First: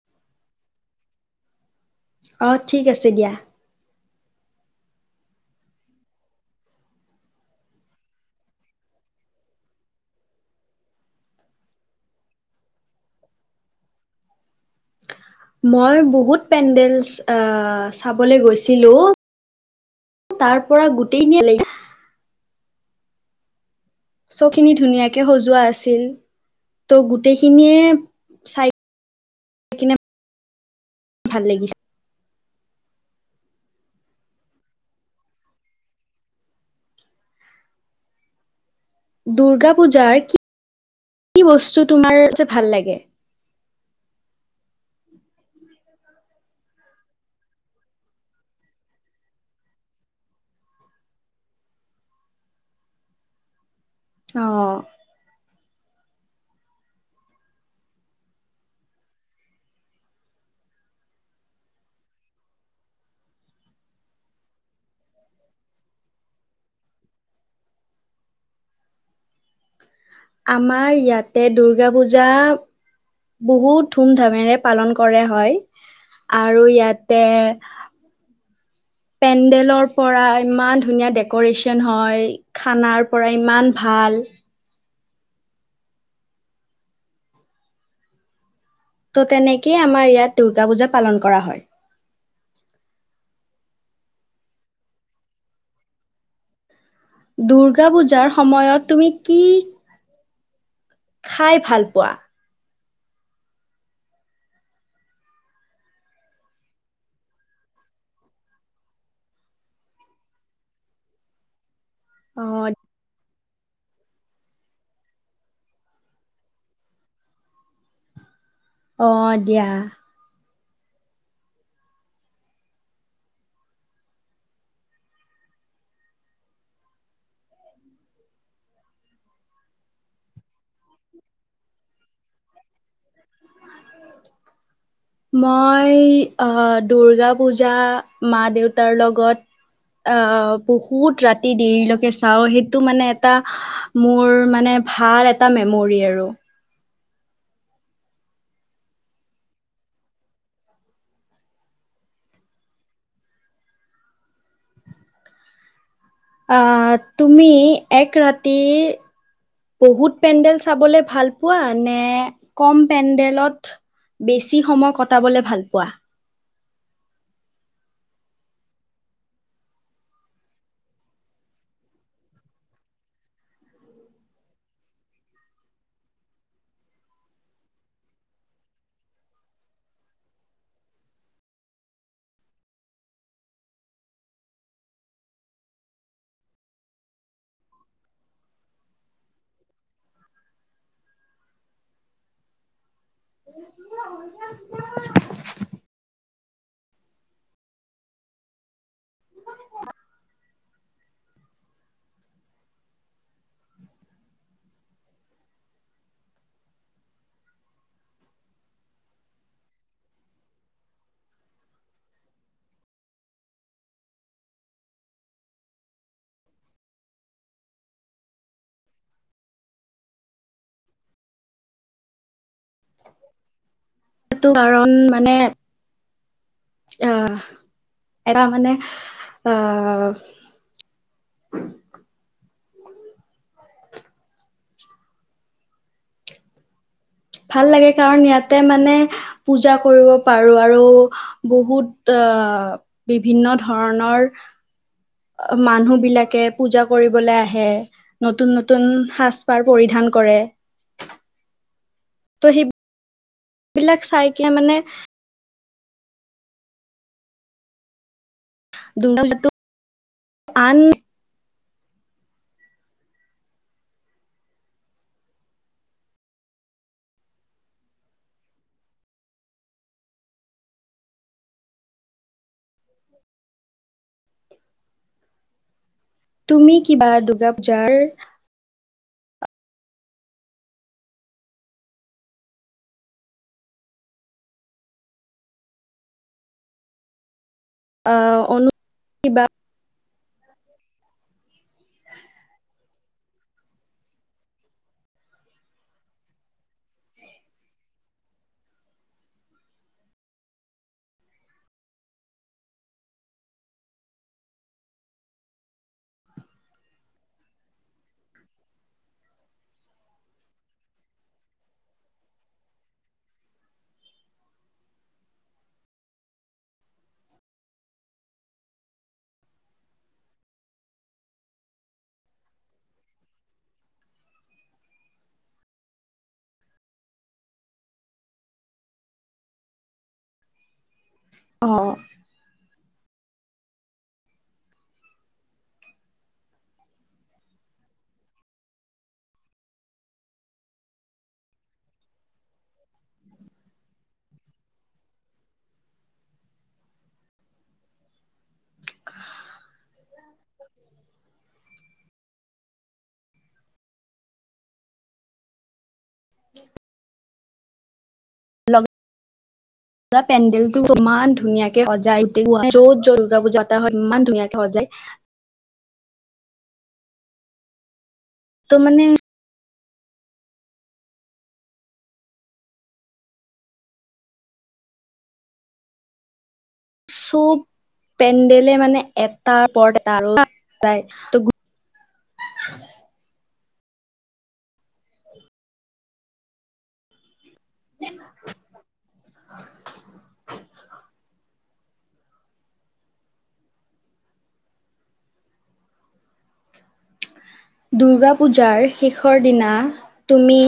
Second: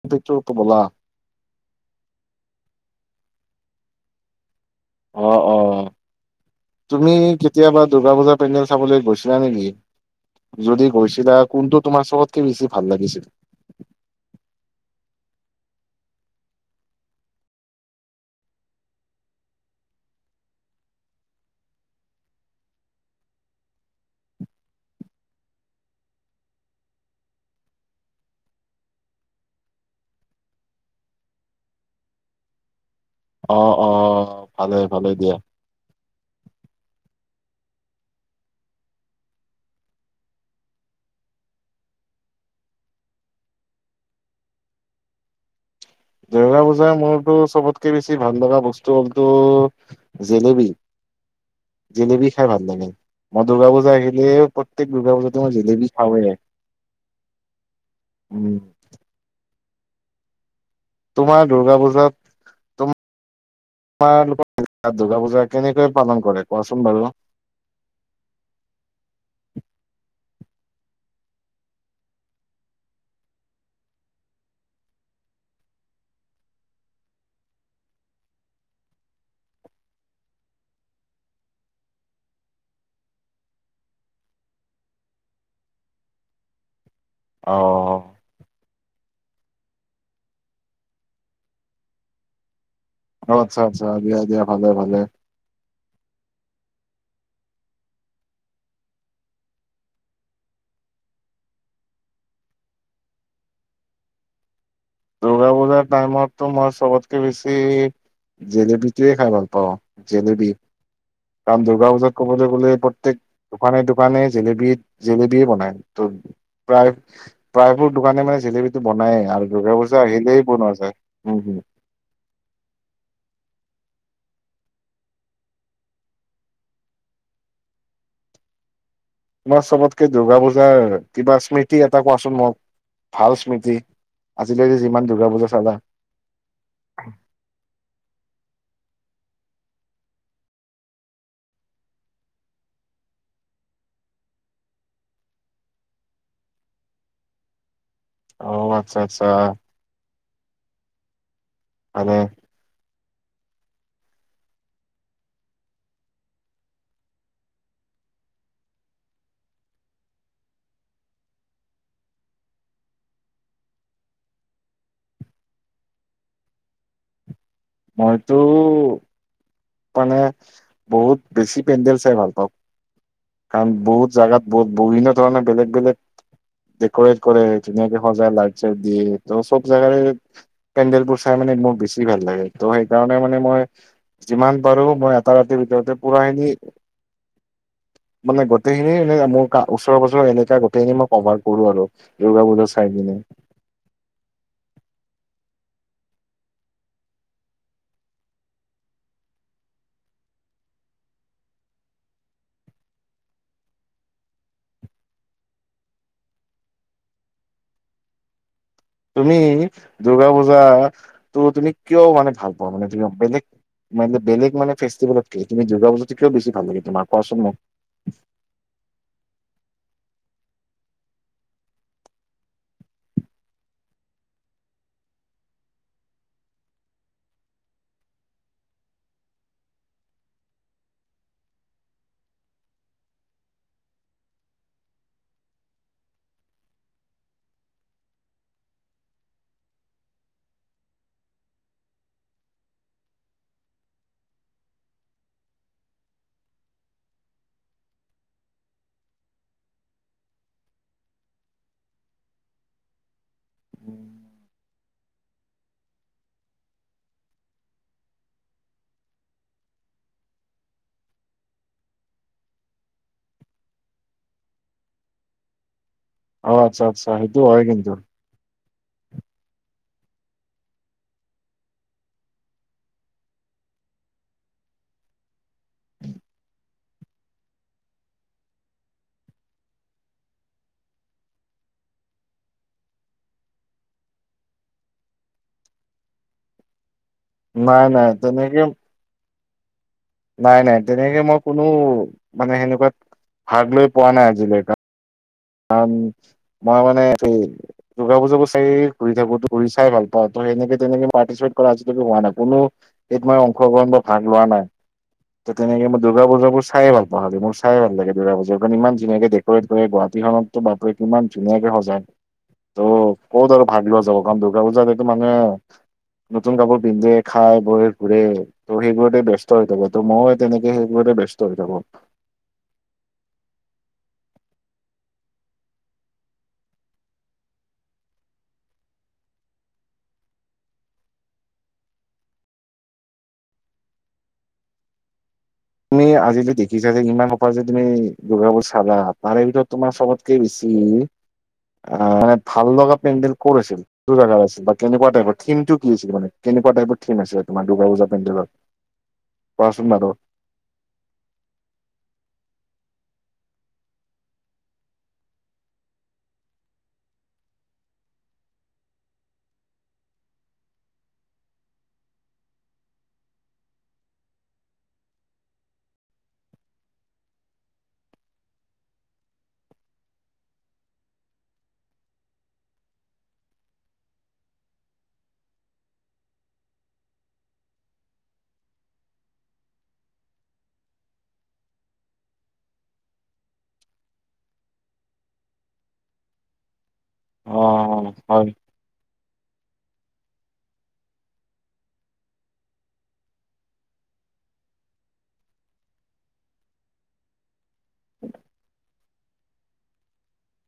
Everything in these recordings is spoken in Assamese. কিন্তুটোটো বলা অ ঠিক আছে দিয়া অ' অ' তুমি কেতিয়াবা দূৰ্গা পুজা পেণ্ডেল চাবলৈ গৈছিলা নেকি? যদি গৈছিলা কোনটো তোমাৰ চবতকে বেছি ভাল লাগিছিল? মই বহুত পেডেলছ আহ চাবলৈ গৈছিলো তাৰ পৰা গোটেখিনিয়ে বেলেগ চ খিনি ধুনীয়াকে সজোৱা আছিল ত' গোটেইখিনিয়ে চাই কিনে ভাল লাগিছে। অ অ ভালেই ভালে দিয়া দুূৰ্গা পূজাৰ কি কি বস্তু তোমাৰ যে ভাল লাগে দুৰ্গা পূজাৰ মোৰতো চবতকে বেছি ভাল লগা বস্তু হ'লটো জেলেপী। জেলেপী খাই ভাল লাগে। মই দুৰ্গা পুজা তই আহিলে অ প্ৰত্যেক দুৰ্গা পুজাতে মই জেলেপী হাউৰে তোমাৰ দুৰ্গা পূজাত তোমালোকৰ দুূৰ্গা পূজা কেনেকৈ পালন কৰে কোৱাচোন বাৰু? আমাৰ ইয়াতে দুূৰ্গা পূজা বহুত ধুম ধামেৰে পালন কৰে হয় আৰু ইয়াতে পেণ্ডেলৰ পৰা ইমান ধুনীয়া ডেকৰেচন হয়। খানাৰ পৰা ইমান ভাল অ' ত' তেনেকেই আমাৰ ইয়াত দুূৰ্গা পূজা পালন কৰা হয় আচ্ছা-আচ্ছা দিয়া-দিয়া ভালে-ভালে দুূৰ্গা পূজাৰ সময়ত তুমি কি খাই ভাল পোৱা সৰু ল'ৰা টাইমতো মই চবতকে বেছি জেলেপীটোৱে খাই ভাল পাওঁ। জেলেপী কাম দুৰ্গা ক'বলৈ গ'লে অ', প্ৰত্যেক দোকানে দোকানে জেলেপী জেলেপীয়ে বনায় ত প্ৰায় প্ৰায়বোৰ দোকানে মানে জেলেপীটো বনাইয়ে অ', আৰু দিয়া। দুৰ্গা পুজা আহিলেই বনোৱা যায় উম হম তোমাৰ চবতকে দুূৰ্গা পূজাৰ কিবা স্মৃতি এটা কোৱাচোন মোক? ভাল স্মৃতি আজিলৈকে যিমান দুৰ্গা পূজা চালা মই অ দুৰ্গা পূজা মা দেউতাৰ লগ ত আহ বহুত ৰাতি দেৰিলৈকে চাওঁ সেইটো মানে এটা মোৰ মানে ভাল এটা মেমৰি আৰু আহ আচ্ছা- আচ্ছা আনে অ তুমি এক ৰাতি বহুত পেণ্ডেল চাবলৈ ভাল পোৱা নে কম পেণ্ডেলত বেছি সময় কটাবলৈ ভাল পোৱা? মই তোৰ মানে বহুত বেছি পেণ্ডেল চাই ভাল পাওঁ। কাৰণ বহুত জাগাত বহুত বিভিন্ন ধৰণে বেলেগ -বেলেগ ডেক'ৰেট কৰে ধুনীয়াকে সজাই লাইত চাইত দিয়ে ত চবজাগাৰে পেন্ডেল বোৰ চাই মোৰ বেছি ভাল লাগে ত সেই কাৰণে মই যিমান পাৰো এটা ৰাতি ভিতৰতেই পোৰাখিনি মানে গোটেইখিনি এ মোৰ ওচৰে-পাজৰে এলেকা গোটেইখিনি মই কভাৰ কৰো আৰু দুৰ্গা পুজা চাই কিনে। [unintelligible] তুমি দুৰ্গা পূজাটো তুমি কিয় মানে ভাল পোৱা মানে তুমি বেলেগ বেলেগ মানে ফেষ্টিভেলতকৈ তুমি দূৰ্গা পূজাতো কিয় বেছি ভাল লাগে তোমাক কোৱাচোন মোক? সেইটো কাৰণ মানে অহ এটা মানে অহ ভাল লাগে কাৰণ ইয়াতে মানে পূজা কৰিব পাৰো আৰু বহুত আহ বিভিন্ন ধৰনৰ মানুহ বিলাকে পূজা কৰিবলৈ আহে নতুন- নতুন সাজ পাৰ পৰিধান কৰে। ত সেই বিলাক চাইকে মানে দুম আন অ আচ্ছা- আচ্ছা সেইটো হয় কিন্তু তুমি কিবা দুৰ্গা পূজাৰ নাই নাই আহ তেনেকে অনু কিবা নাই নাই তেনেকে মই কোনো মানে সেনেকুৱাত ভাগ লৈ পোৱা নাই আজিলৈকে। কাৰণ মই মানে দুৰ্গা পুজাতো চাই ঘূৰি থাকো, ঘূৰি চাই ভাল পাওঁ। তো সেনেকে তেনেকে পাৰ্টিচিপেট কৰা আজিলৈকে হোৱা নাই। কোনো হেৰিত মই অংশগ্ৰহণ বা ভাগ লোৱা নাই। তো তেনেকে দুৰ্গা পূজাবোৰ চাইয়ে ভাল পাওঁ [unintelligible] চাই ভাল লাগে দুৰ্গা পূজা খন ইমান ধুনীয়াকৈ ডেকৰেট কৰি গুৱা খনতো বাপৰেে কিমান ধুনীয়াকে সজায় ত' ক'ত আৰু ভাগ লোৱা যাব কাৰণ দুৰ্গা পুজাতেটো মানুহে নতুন কাপোৰ পিন্ধে খাই বৈ ঘুৰে ত' সেইবোৰতে ব্যস্ত হৈ থাকে ত মই তেনেকে সেইবোৰতে ব্যস্ত হৈ থাকো। অ তুমি আজি যে দেখিছা যে ইমান সোপাহ যে তুমি দুৰ্গা পুজা চালা তাৰে ভিতৰত তোমাৰ চবতকে বেছি আহ মানে ভাল লগা পেণ্ডেল কত আছিল কি জগাৰ আছিল বা কেনেকুৱা টাইপৰ থিমটো কি আছিল মানে কেনেকুৱা টাইপৰ থিম আছিলে তোমাৰ দুৰ্গা পূজা পেণ্ডেলৰ কোৱাচোন বাৰু? [inaudible] ধৰা পেণ্ডেলটো ইমান ধুনীয়াকে সজায়, য'ত য'ত দুৰ্গা পুজা এটা হয় ইমান ধুনীয়াকে সজায়। তো মানে চব পেণ্ডেলে মানে এটাৰ ওপৰত এটা সজায় আৰু অ হয়। দুৰ্গা পূজাৰ শেষৰ দিনা তুমি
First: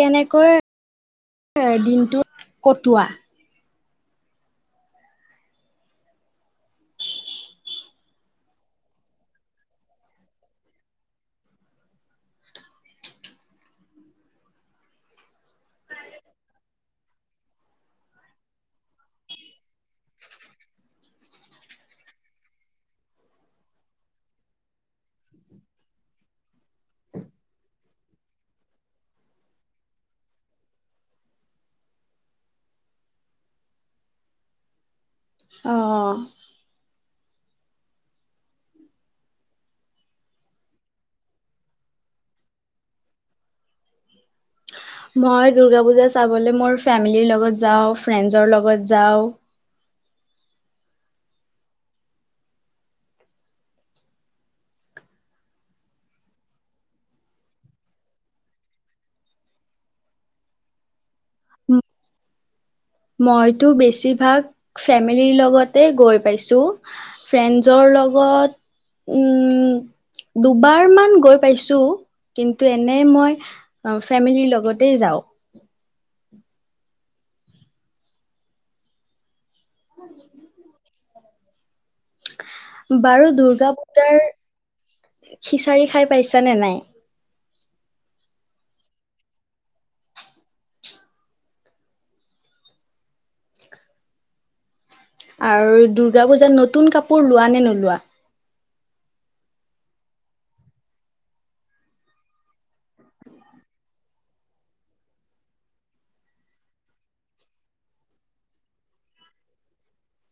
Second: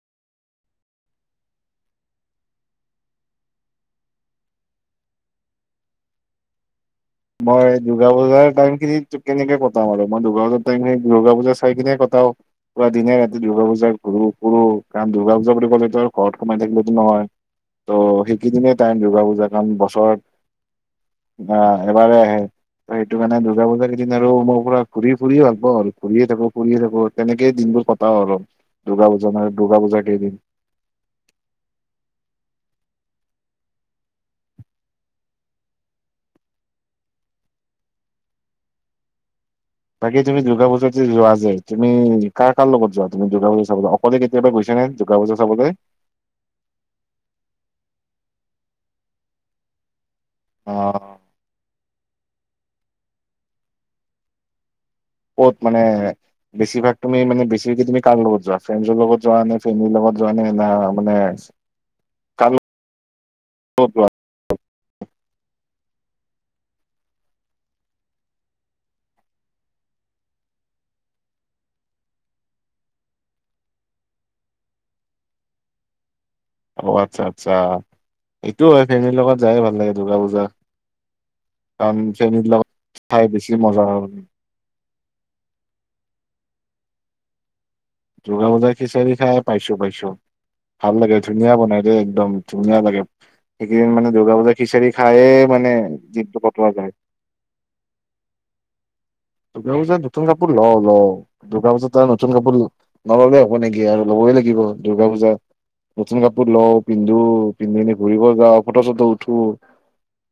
কেনেকৈ দিনটো কটোৱা? মই দুৰ্গা পূজাৰ টাইমখিনিত কেনেকে কটাও আৰু মই দুৰ্গা পূজাৰ টাইমখিনি দুৰ্গা পূজা চাই কিনে কটাও। পুৰা দিনে-ৰাতি দুৰ্গা পূজা ঘূৰো-ফুৰো কাৰণ দূৰ্গা পূজা বুলি ক'লেতো আৰু ঘৰত সোমাই থাকিলেতো নহয়। ত' সেইকেইদিনে টাইম দুৰ্গা পূজা, কাৰণ বছৰত আহ এবাৰে আহে ত সেইটো কাৰণে দ দুৰ্গা পূজা কেইদিন আৰু মই পুৰা ঘূৰি ফুৰিয়ে ভাল পাওঁ আৰু ঘূৰিয়েই থাকো ফুৰিয়ে থাকো তেনেকেই দিনবোৰ কটাওঁ আৰু দুূৰ্গা পূজা দুূৰ্গা পূজা কেইদিন। অহ বাকী তুমি দুৰ্গা পূজাত যে যোৱা যে তুমি কাৰ- কাৰ লগত যোৱা তুমি দুৰ্গা পূজা চাবলৈ অকলে কেতিয়াবা গৈছা? নে? দুৰ্গা পূজা মই চাবলৈ দূৰ্গা পূজা চাবলৈ মোৰ ফেমিলিৰ লগত যাওঁ। ফ্ৰেণ্ডছৰ লগত যাওঁ অহ। ক'ত মানে বেছিভাগ তুমি মানে বেছি তুমি কাৰ লগত যোৱা ফ্ৰেণ্ডৰ লগত যোৱা নে ফ্ৰেমেলিৰ লগত যোৱা নে না মানে কাৰ লগত? মইতো যোৱা? বেছিভাগ ফেমিলিৰ লগত তে গৈ পাইছো। ফ্ৰেণ্ডছৰ লগত উম দুবাৰ মান গৈ পাইছো, কিন্তু এনে মই ফেমিলিৰ লগতে যাওঁ। অ আচ্ছা-আচ্ছা। এইটো হয় ফেমিলিৰ লগত যায় ভাল লাগে দুৰ্গা পূজা। কাৰণ ফেমিলিৰ লগত বাৰু খাই বেছি দুৰ্গা মজা আৰু পূজাৰ খিচাৰি খাই পাইছ নে নাই? দূৰ্গা পূজাৰ খিচাৰি খাই পাইছো পাইছো, ভাল লাগে ধুনীয়া বনাই দেই একদম, ধুনীয়া লাগে। এইকেইদিন মানে দূৰ্গা পূজাৰ খিচাৰি খায়ে মানে আৰু দুৰ্গা দিনটো পূজাত কটোৱা যায় নতুন কাপোৰ লোৱা নে নোলোৱা দূৰ্গা পূজাত নতুন কাপোৰ লও লও। দূৰ্গা পূজাত‌ আৰু নতুন কাপোৰ নল'লে হব নেকি আৰু। লবই লাগিব। দূৰ্গা পূজাত নতুন কাপোৰ লও, পিন্ধো, পিন্ধিপিনে ঘূৰিব যাও ফটো চটো উঠো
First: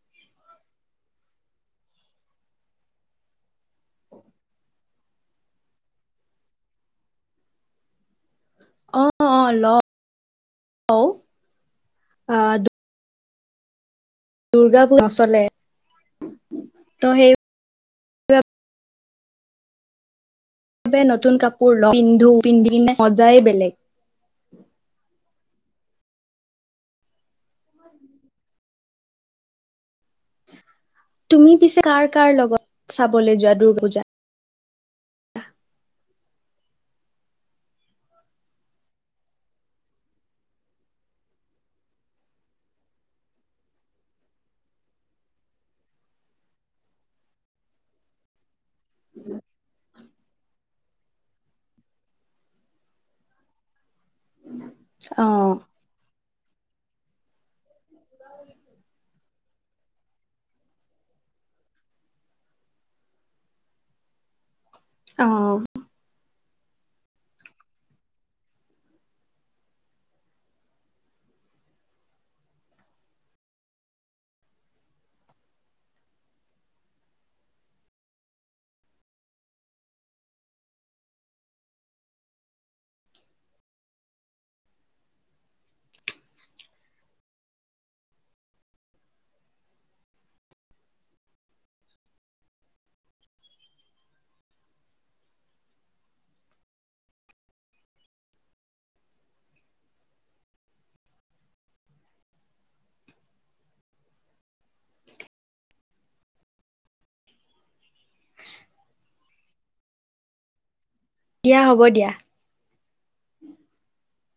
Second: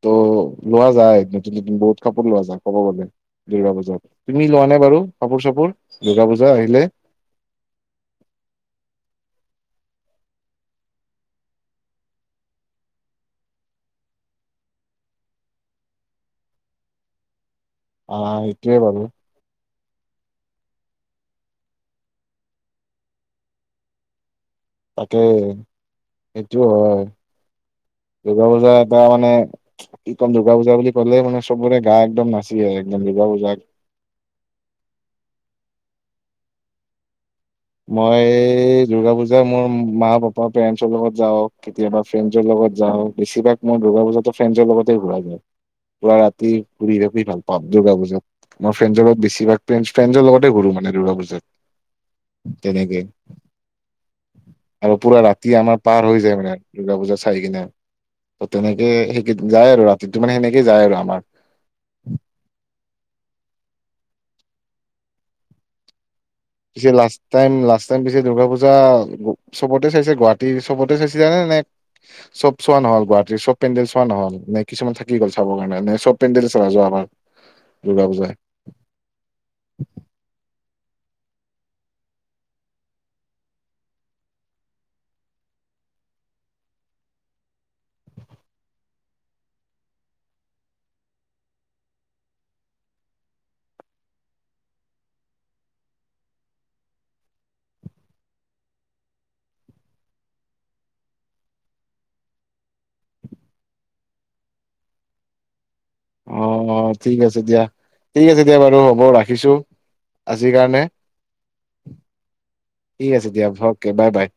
তো লোৱা যায় । নতুন নতুন বহুত কাপোৰ লোৱা যায় কব গলে। দুৰ্গা পূজাত তুমি লোৱা নে বাৰু কাপোৰ চাপোৰ দুূৰ্গা পূজা আহিলে? অ অ ল ঔ অহ দুৰ্গা পু নচলে তো সেই আহ সেইটোৱে বাৰু চবে নতুন কাপোৰ ল, পিন্ধো, পিন্ধিকিনে মজাই বেলেগ। তাকেই সেইটোও হয় দুৰ্গা পূজা এটা মানে, কি ক'ম দুৰ্গা পূজা বুলি গ'লে মানে তুমি চবৰে পিছে গা কাৰ কাৰ একদম নাচি লগত যাই একদম দুৰ্গা চাবলৈ যোৱা পুজাত। দুৰ্গা পূজা? মই-ই দুৰ্গা পূজা মোৰ মা পাপা পেৰেণ্ডছৰ লগত যাওঁ কেতিয়াবা ফ্ৰেণ্ডছৰ লগত যাওঁ। বেছিভাগ মোৰ দূৰ্গা পূজাততো ফ্ৰেণ্ডছৰ লগতে ঘূৰা যাই পুৰা ৰাতি ঘূৰি থাকি ভাল পাও দূৰ্গা পূজাত। মই ফ্ৰেণ্ডৰ লগত বেছিভাগ ফ ফ্ৰেণ্ডছৰ লগতে ঘুৰো মানে দুৰ্গা পূজাত। কেনেকে আৰু পুৰা ৰাতি অ', আমাৰ পাৰ হৈ যায় দুৰ্গা পূজা চাই কিনে অ তেনেকে সেই কেইদিন যায় আৰু দিনটো মানে সেনেকে যায় আৰু আমাৰ। অহ। পিছে লাষ্ট টাইম লাষ্ট টাইম পিছে দূৰ্গা পূজা চবতে চাইছে গুৱাহাটীৰ চবতে চাইছিলা নে চব চোৱা নহল গুৱাহাটীৰ চব পেণ্ডেল চোৱা নহল নে কিছুমান থাকি গল চাবৰ কাৰণে নে চব পেণ্ডেলে চালা যোৱাবাৰ দুৰ্গা পূজা। অ' অ' ঠিক আছে দিয়া ঠিক আছে দিয়া বাৰু হ'ব ৰাখিছো আজিৰ কাৰণে। দিয়া হ'ব দিয়া। ঠিক আছে দিয়া অকে বাই বাই।